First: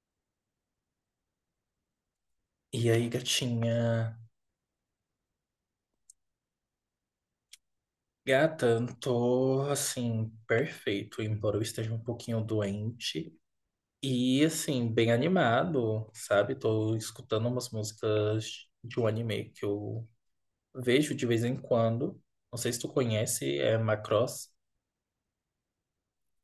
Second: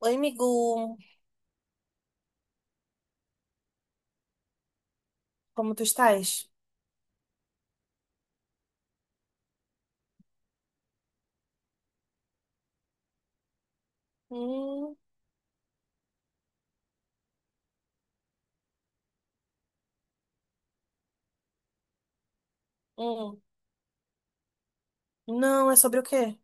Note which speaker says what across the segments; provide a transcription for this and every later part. Speaker 1: Oi, amigo.
Speaker 2: E aí, gatinha?
Speaker 1: Como tu estás?
Speaker 2: Gata, tô assim, perfeito, embora eu esteja um pouquinho doente. E assim,
Speaker 1: Hum,
Speaker 2: bem animado, sabe? Tô escutando umas músicas de um anime que eu vejo de vez em quando. Não sei se tu
Speaker 1: hum.
Speaker 2: conhece, é Macross.
Speaker 1: Não, é sobre o quê?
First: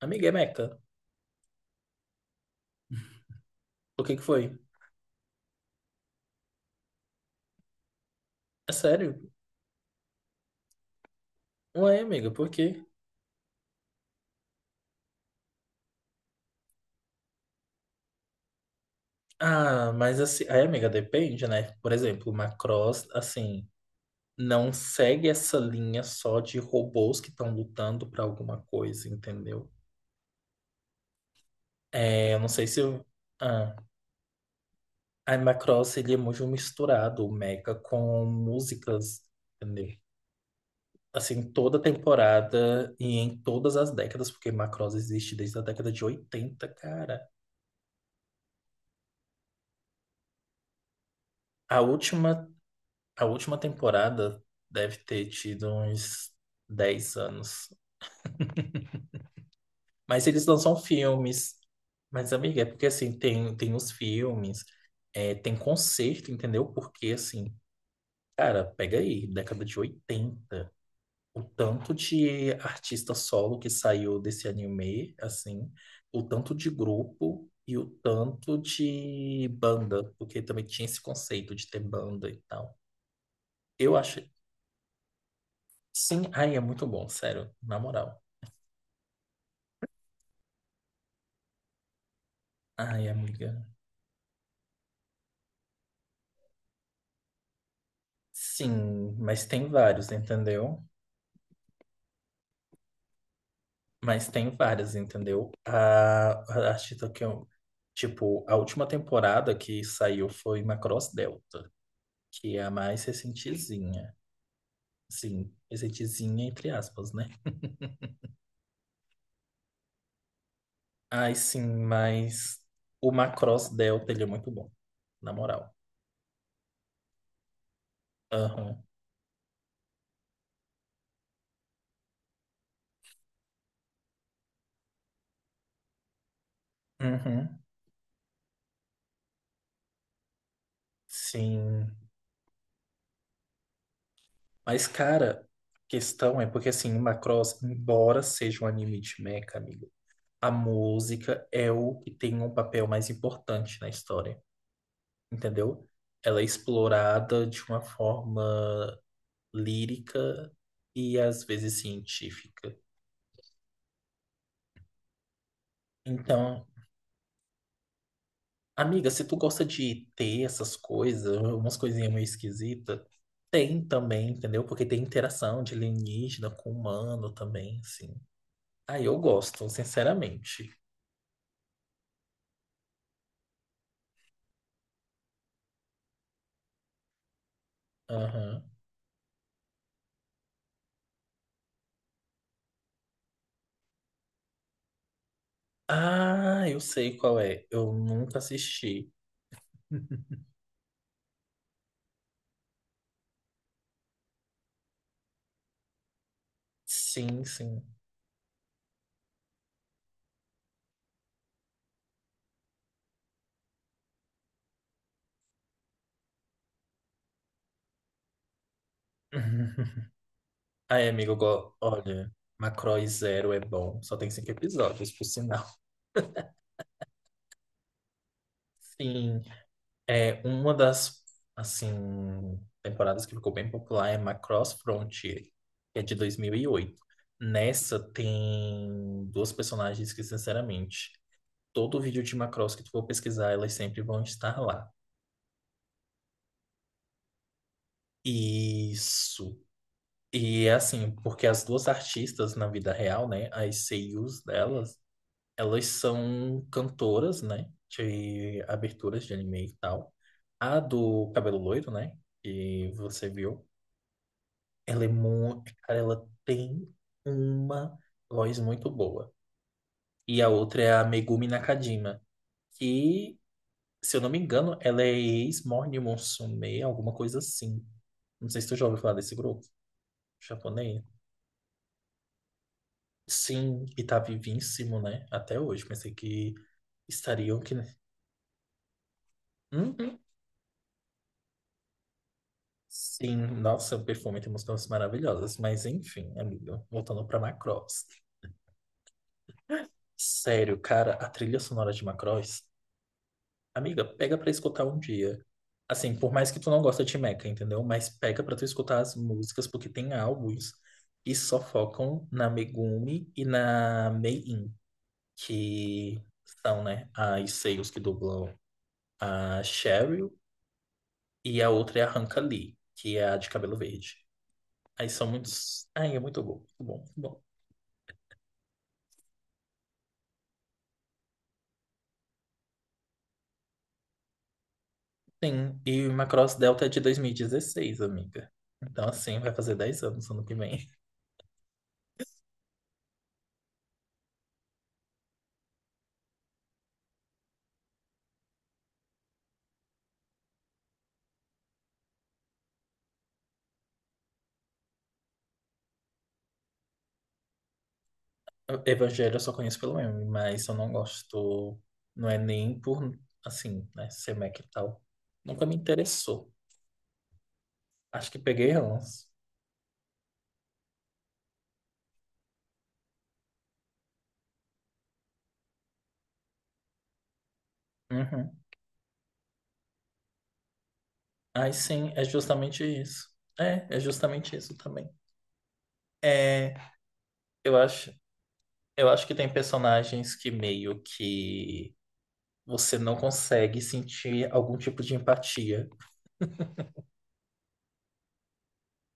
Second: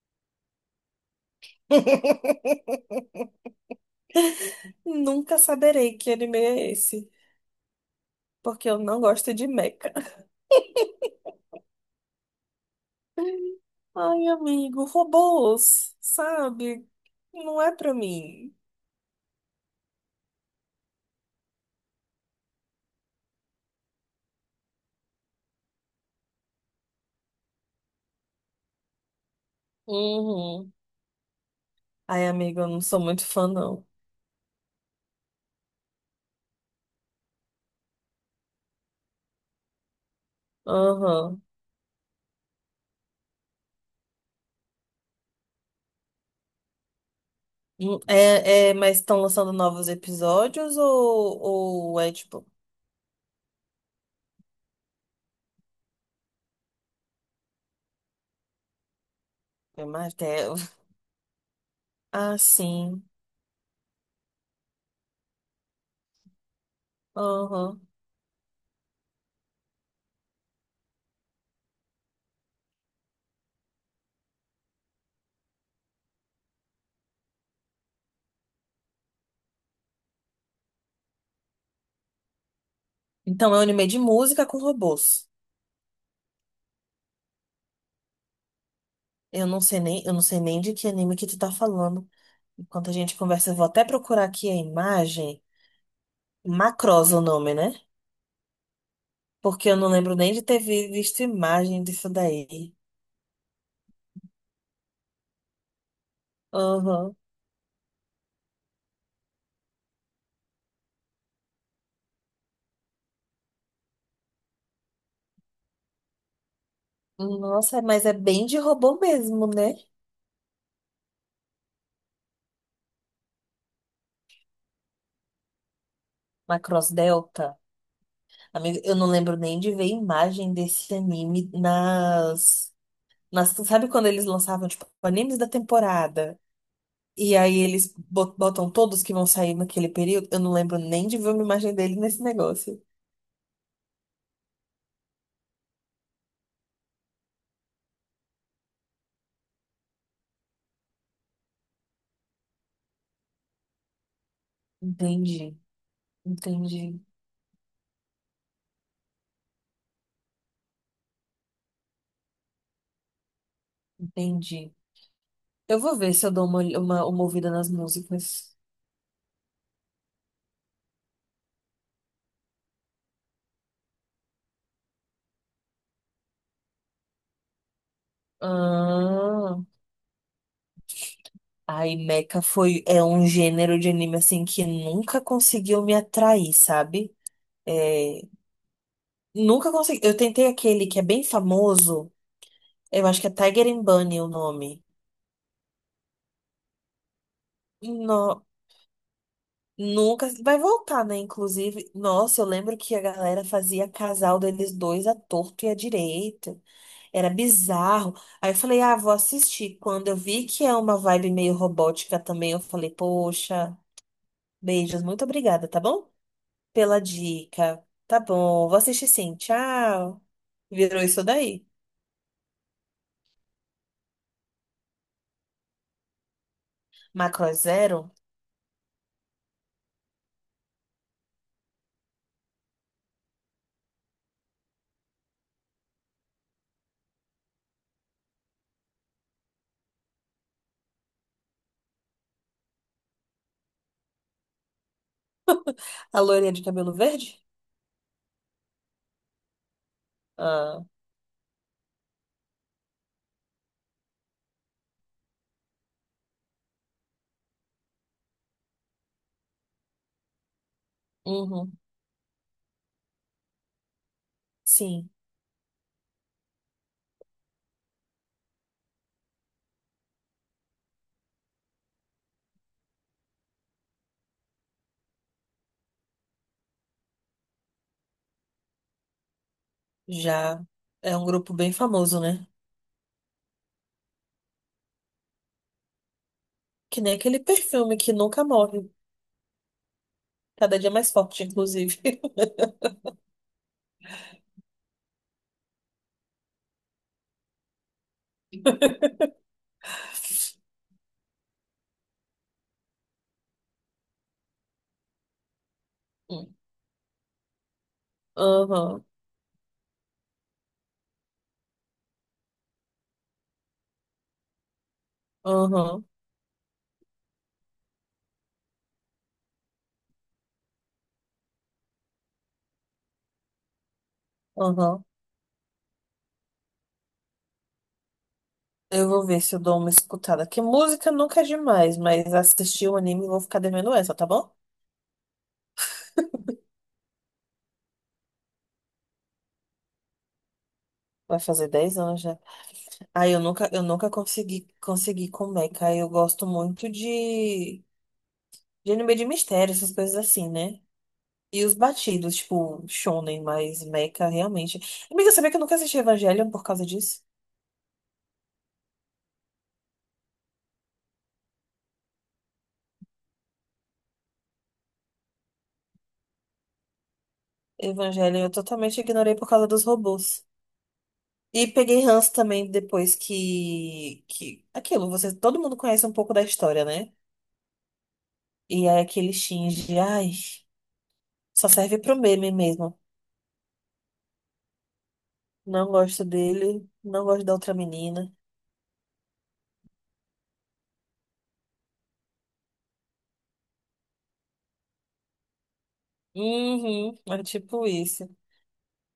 Speaker 2: Amiga, é Mecha. O que que foi?
Speaker 1: Nunca saberei que anime é esse, porque
Speaker 2: É
Speaker 1: eu não
Speaker 2: sério?
Speaker 1: gosto de mecha.
Speaker 2: Ué, amiga, por quê?
Speaker 1: Ai, amigo, robôs, sabe? Não é pra mim.
Speaker 2: Ah, mas assim, aí, amiga, depende, né? Por exemplo, Macross, assim, não segue essa linha só de robôs que estão lutando para alguma coisa, entendeu?
Speaker 1: Uhum. Ai,
Speaker 2: É, eu não
Speaker 1: amigo,
Speaker 2: sei
Speaker 1: eu não
Speaker 2: se
Speaker 1: sou
Speaker 2: o-
Speaker 1: muito fã,
Speaker 2: ah,
Speaker 1: não.
Speaker 2: Animal Crossing ele é muito misturado, o Mecha, com músicas, entendeu?
Speaker 1: Aham.
Speaker 2: Em toda temporada e em todas as décadas, porque Macross existe desde a década de oitenta, cara.
Speaker 1: É, mas estão lançando novos episódios ou,
Speaker 2: A
Speaker 1: ou é tipo.
Speaker 2: última, a última temporada deve ter tido uns 10 anos.
Speaker 1: É mais
Speaker 2: Mas eles
Speaker 1: até.
Speaker 2: lançam filmes. Mas,
Speaker 1: Ah,
Speaker 2: amiga, é porque
Speaker 1: sim.
Speaker 2: assim, tem os filmes, é, tem concerto, entendeu? Porque assim,
Speaker 1: Aham.
Speaker 2: cara, pega aí, década de oitenta, o tanto de artista solo que saiu desse anime, assim, o tanto de grupo e o tanto de banda, porque também tinha esse conceito de ter banda e tal.
Speaker 1: Então, é um anime
Speaker 2: Eu
Speaker 1: de
Speaker 2: acho,
Speaker 1: música com robôs.
Speaker 2: sim, ai, é muito bom, sério, na moral.
Speaker 1: Eu não sei nem de que anime que tu tá falando. Enquanto a
Speaker 2: Ai, é
Speaker 1: gente
Speaker 2: muito.
Speaker 1: conversa, eu vou até procurar aqui a imagem. Macross o nome, né?
Speaker 2: Sim, mas tem
Speaker 1: Porque eu não
Speaker 2: vários,
Speaker 1: lembro nem de ter
Speaker 2: entendeu?
Speaker 1: visto imagem disso daí.
Speaker 2: Mas tem várias, entendeu? A artista
Speaker 1: Aham.
Speaker 2: que eu. Tipo, a última temporada que saiu foi Macross Delta, que é a mais recentezinha. Sim, recentezinha, entre aspas, né?
Speaker 1: Nossa, mas é bem de robô mesmo, né?
Speaker 2: Ai, sim, mas o Macross Delta, ele é muito bom, na moral.
Speaker 1: Macross Delta. Amigo,
Speaker 2: Aham.
Speaker 1: eu não lembro nem de ver imagem desse anime Sabe quando eles lançavam, tipo, animes da temporada? E aí
Speaker 2: Uhum,
Speaker 1: eles botam todos que vão sair naquele período. Eu não lembro nem de ver uma imagem
Speaker 2: sim.
Speaker 1: dele nesse negócio.
Speaker 2: Mas, cara, a questão é porque, assim, o Macross, embora seja um anime de mecha, amigo, a música é o que tem um papel mais importante na história,
Speaker 1: Entendi,
Speaker 2: entendeu? Ela é
Speaker 1: entendi,
Speaker 2: explorada de uma forma lírica e às vezes científica.
Speaker 1: entendi. Eu vou ver se eu dou uma,
Speaker 2: Então,
Speaker 1: olh- uma, uma ouvida nas músicas.
Speaker 2: amiga, se tu gosta de ter essas coisas, umas coisinhas meio esquisitas, tem também, entendeu? Porque tem interação de alienígena com humano também, assim. Ah, eu
Speaker 1: Ah,
Speaker 2: gosto, sinceramente.
Speaker 1: aí Mecha é um gênero de anime assim que nunca conseguiu me atrair, sabe? É,
Speaker 2: Aham.
Speaker 1: nunca consegui. Eu tentei aquele que é bem famoso, eu acho que é Tiger and Bunny o nome.
Speaker 2: Ah, eu sei qual é. Eu nunca assisti.
Speaker 1: Nunca vai voltar, né? Inclusive, nossa, eu lembro que a galera fazia casal deles dois à torto e à direita. Era
Speaker 2: Sim, sim.
Speaker 1: bizarro. Aí eu falei, ah, vou assistir. Quando eu vi que é uma vibe meio robótica também, eu falei, poxa, beijos, muito obrigada, tá bom? Pela dica. Tá bom, vou assistir sim, tchau. Virou
Speaker 2: Ai,
Speaker 1: isso
Speaker 2: amigo,
Speaker 1: daí.
Speaker 2: Macross Zero é bom. Só tem cinco episódios, por sinal.
Speaker 1: Macro é Zero?
Speaker 2: Sim, é uma das, assim, temporadas que ficou bem popular é Macross Frontier, que é de 2008. Nessa tem duas personagens que, sinceramente, todo vídeo de Macross que tu for pesquisar, elas sempre vão estar lá.
Speaker 1: A loirinha de cabelo verde?
Speaker 2: Isso. E é
Speaker 1: Ah,
Speaker 2: assim, porque as duas artistas na vida real, né, as seiyus delas, elas são cantoras, né? De aberturas de anime e tal. A do cabelo
Speaker 1: uhum,
Speaker 2: loiro, né? Que você viu. Ela é
Speaker 1: sim,
Speaker 2: muito. Cara, ela tem uma voz muito boa. E a outra é a Megumi Nakajima. Que, se eu não me engano, ela é ex-Morning Musume, alguma coisa assim. Não sei se tu já ouviu falar desse grupo
Speaker 1: já.
Speaker 2: japonês.
Speaker 1: É um grupo bem famoso, né?
Speaker 2: Sim, e tá vivíssimo, né? Até hoje. Pensei que
Speaker 1: Que nem aquele
Speaker 2: estariam.
Speaker 1: perfume que nunca morre.
Speaker 2: Uhum.
Speaker 1: Cada dia mais forte, inclusive.
Speaker 2: Sim, nossa, o perfume tem músicas maravilhosas, mas enfim, amiga, voltando pra Macross. Sério, cara, a trilha sonora de Macross, amiga, pega pra escutar um dia. Assim, por mais
Speaker 1: Hum.
Speaker 2: que tu não gosta de Mecha, entendeu? Mas pega pra tu escutar
Speaker 1: Aham,
Speaker 2: as músicas, porque tem álbuns que só focam na Megumi e na Mei-In,
Speaker 1: aham,
Speaker 2: que são, né, as seios que dublam a Cheryl, e a outra é a Hanka Lee, que é a de cabelo verde.
Speaker 1: aham.
Speaker 2: Aí são muitos. Ai, é muito bom, muito bom, muito bom.
Speaker 1: Eu vou ver se eu dou uma escutada. Que música nunca é demais, mas assistir o anime eu vou ficar devendo essa, tá bom?
Speaker 2: Sim, e o Macross Delta é de 2016, amiga. Então, assim, vai fazer 10 anos ano que vem.
Speaker 1: Vai fazer 10 anos já. Ah, eu nunca consegui com Mecha. Eu gosto muito de anime de mistério, essas coisas assim, né? E os batidos, tipo, shonen, mas Mecha realmente. Amiga, sabia que eu nunca assisti Evangelion por causa disso?
Speaker 2: Evangelho eu só conheço pelo meme, mas eu não gosto. Não é nem por, assim, né, ser Mac e tal. Nunca me interessou. Acho
Speaker 1: Evangelion
Speaker 2: que
Speaker 1: eu
Speaker 2: peguei
Speaker 1: totalmente
Speaker 2: uns.
Speaker 1: ignorei por causa dos robôs. E peguei ranço também Aquilo, você, todo mundo conhece um pouco da história, né?
Speaker 2: Uhum.
Speaker 1: E aí aquele Shinji, ai, só
Speaker 2: Aí
Speaker 1: serve
Speaker 2: sim,
Speaker 1: pro
Speaker 2: é
Speaker 1: meme
Speaker 2: justamente
Speaker 1: mesmo.
Speaker 2: isso. É, é justamente isso também.
Speaker 1: Não gosto
Speaker 2: É,
Speaker 1: dele, não gosto da outra
Speaker 2: eu acho,
Speaker 1: menina.
Speaker 2: eu acho que tem personagens que meio que você não consegue sentir algum tipo de empatia.
Speaker 1: Uhum, é tipo isso.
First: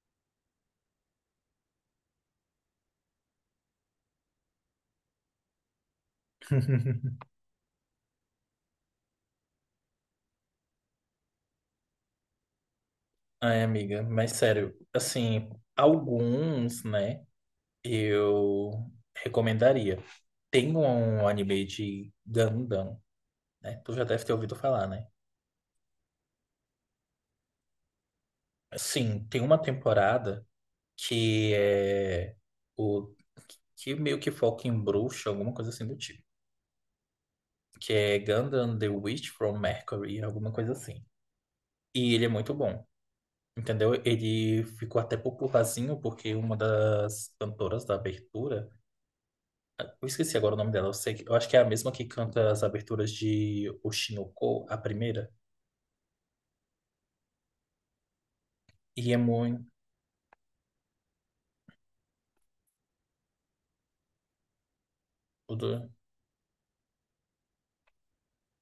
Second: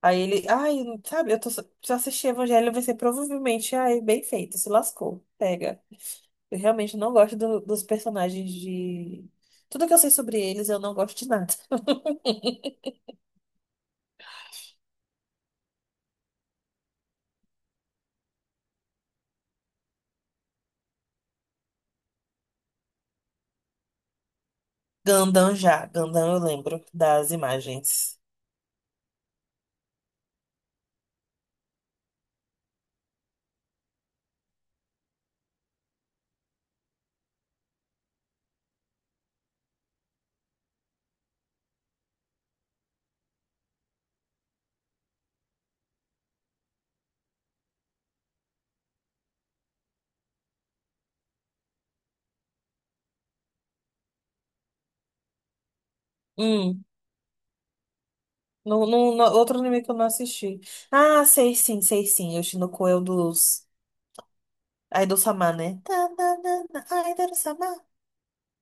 Speaker 1: Aí ele, ai, sabe, se eu assistir Evangelho, vai ser provavelmente, ai, bem feito, se lascou, pega. Eu realmente não gosto dos personagens de... Tudo que eu sei sobre eles, eu não gosto de nada.
Speaker 2: Ai, amiga, mas sério, assim, alguns, né, eu recomendaria. Tem um anime de Gundam, né? Tu já deve ter ouvido falar, né?
Speaker 1: Gandam já, Gandam eu lembro das imagens.
Speaker 2: Sim, tem uma temporada que é o que meio que foca em bruxa, alguma coisa assim do tipo, que é Gundam The Witch from Mercury, alguma coisa assim. E ele é muito bom, entendeu? Ele ficou até popularzinho porque uma das cantoras da abertura, eu esqueci agora o nome dela. Eu sei que, eu acho que é a mesma que canta as aberturas de Oshinoko, a primeira.
Speaker 1: Hum, no,
Speaker 2: E
Speaker 1: no,
Speaker 2: é
Speaker 1: no- outro
Speaker 2: muito.
Speaker 1: anime que eu não assisti. Ah, sei sim, sei sim. Yoshinoko é o dos Aido-sama, né? Tá, tá, tá, tá, Aido-sama.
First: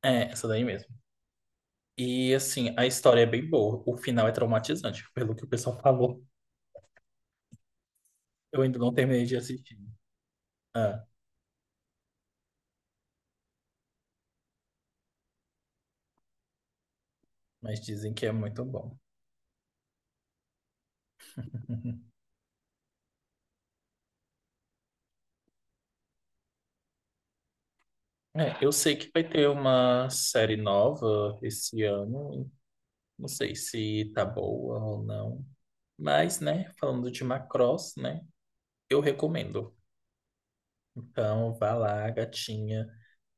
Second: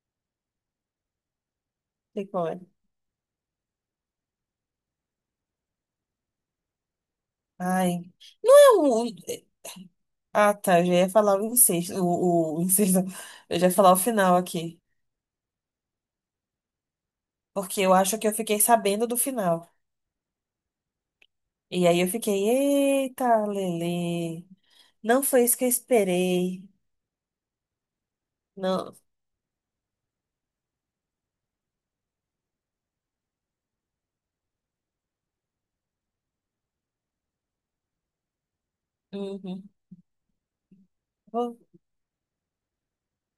Speaker 2: É, essa daí mesmo.
Speaker 1: Sei
Speaker 2: E
Speaker 1: qual é.
Speaker 2: assim, a história é bem boa. O final é traumatizante, pelo que o pessoal falou.
Speaker 1: Ai.
Speaker 2: Eu ainda não
Speaker 1: Não,
Speaker 2: terminei.
Speaker 1: ah, tá. Eu já
Speaker 2: Ah,
Speaker 1: ia falar o incesto. O incesto. Eu já ia falar o final aqui.
Speaker 2: mas
Speaker 1: Porque eu
Speaker 2: dizem
Speaker 1: acho
Speaker 2: que
Speaker 1: que
Speaker 2: é
Speaker 1: eu fiquei
Speaker 2: muito bom.
Speaker 1: sabendo do final. E aí eu fiquei, eita, Lele. Não foi isso que eu esperei.
Speaker 2: É, eu
Speaker 1: Não.
Speaker 2: sei que vai ter uma série nova esse ano. Não sei se tá boa ou não. Mas, né, falando de Macross, né, eu
Speaker 1: Uhum.
Speaker 2: recomendo. Então,
Speaker 1: Vou,
Speaker 2: vá lá, gatinha.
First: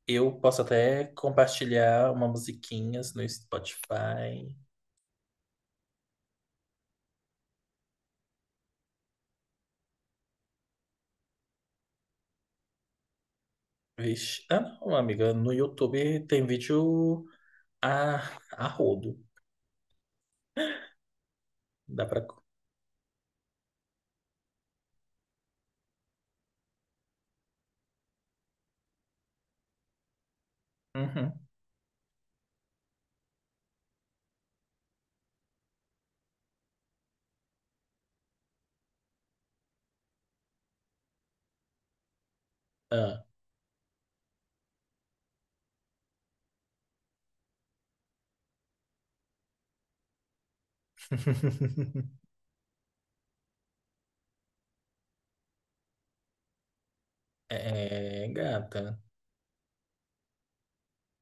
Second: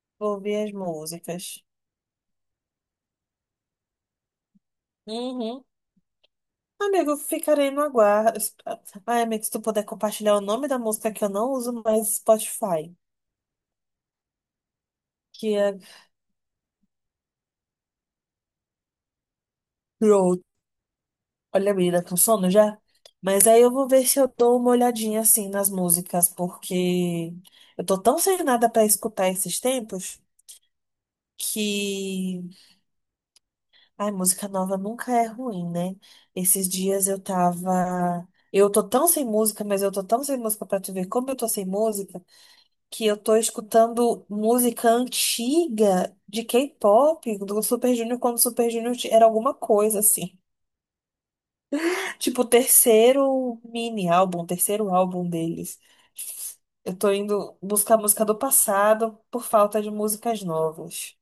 Speaker 2: Eu
Speaker 1: vou
Speaker 2: posso
Speaker 1: ver as
Speaker 2: até
Speaker 1: músicas.
Speaker 2: compartilhar uma musiquinhas no Spotify.
Speaker 1: Uhum. Amigo, ficarei no aguardo. Ai, amigo, se tu puder compartilhar o nome da música, que eu não uso mais Spotify,
Speaker 2: Vixe. Ah, não, amiga. No
Speaker 1: que é
Speaker 2: YouTube tem vídeo a, a rodo.
Speaker 1: Road. Olha, menina,
Speaker 2: Dá
Speaker 1: tá com
Speaker 2: pra.
Speaker 1: sono já? Mas aí eu vou ver se eu dou uma olhadinha assim nas músicas, porque eu tô tão sem nada pra escutar esses tempos
Speaker 2: Uhum.
Speaker 1: que. Ai, música nova nunca é ruim, né? Esses dias eu tava. Eu tô tão sem música, mas eu tô tão sem música pra tu ver como eu tô sem música. Que eu
Speaker 2: Ah.
Speaker 1: tô escutando música antiga de K-pop, do Super Junior, quando o Super Junior era alguma coisa assim. Tipo, o terceiro mini álbum, o terceiro álbum deles. Eu tô indo buscar música
Speaker 2: É,
Speaker 1: do passado por falta de músicas novas.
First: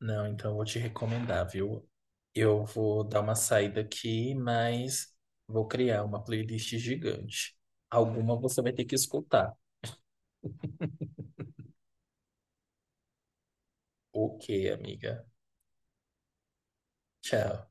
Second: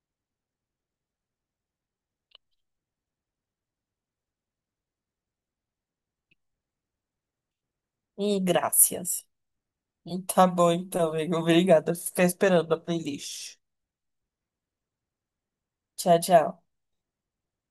Speaker 2: não, então eu vou te recomendar, viu? Eu vou dar uma saída aqui, mas vou criar uma playlist gigante. Alguma
Speaker 1: E
Speaker 2: você vai ter que
Speaker 1: graças.
Speaker 2: escutar.
Speaker 1: Tá bom então, amigo. Obrigada. Ficar esperando a playlist.
Speaker 2: Ok, amiga.
Speaker 1: Tchau, tchau.
Speaker 2: Tchau.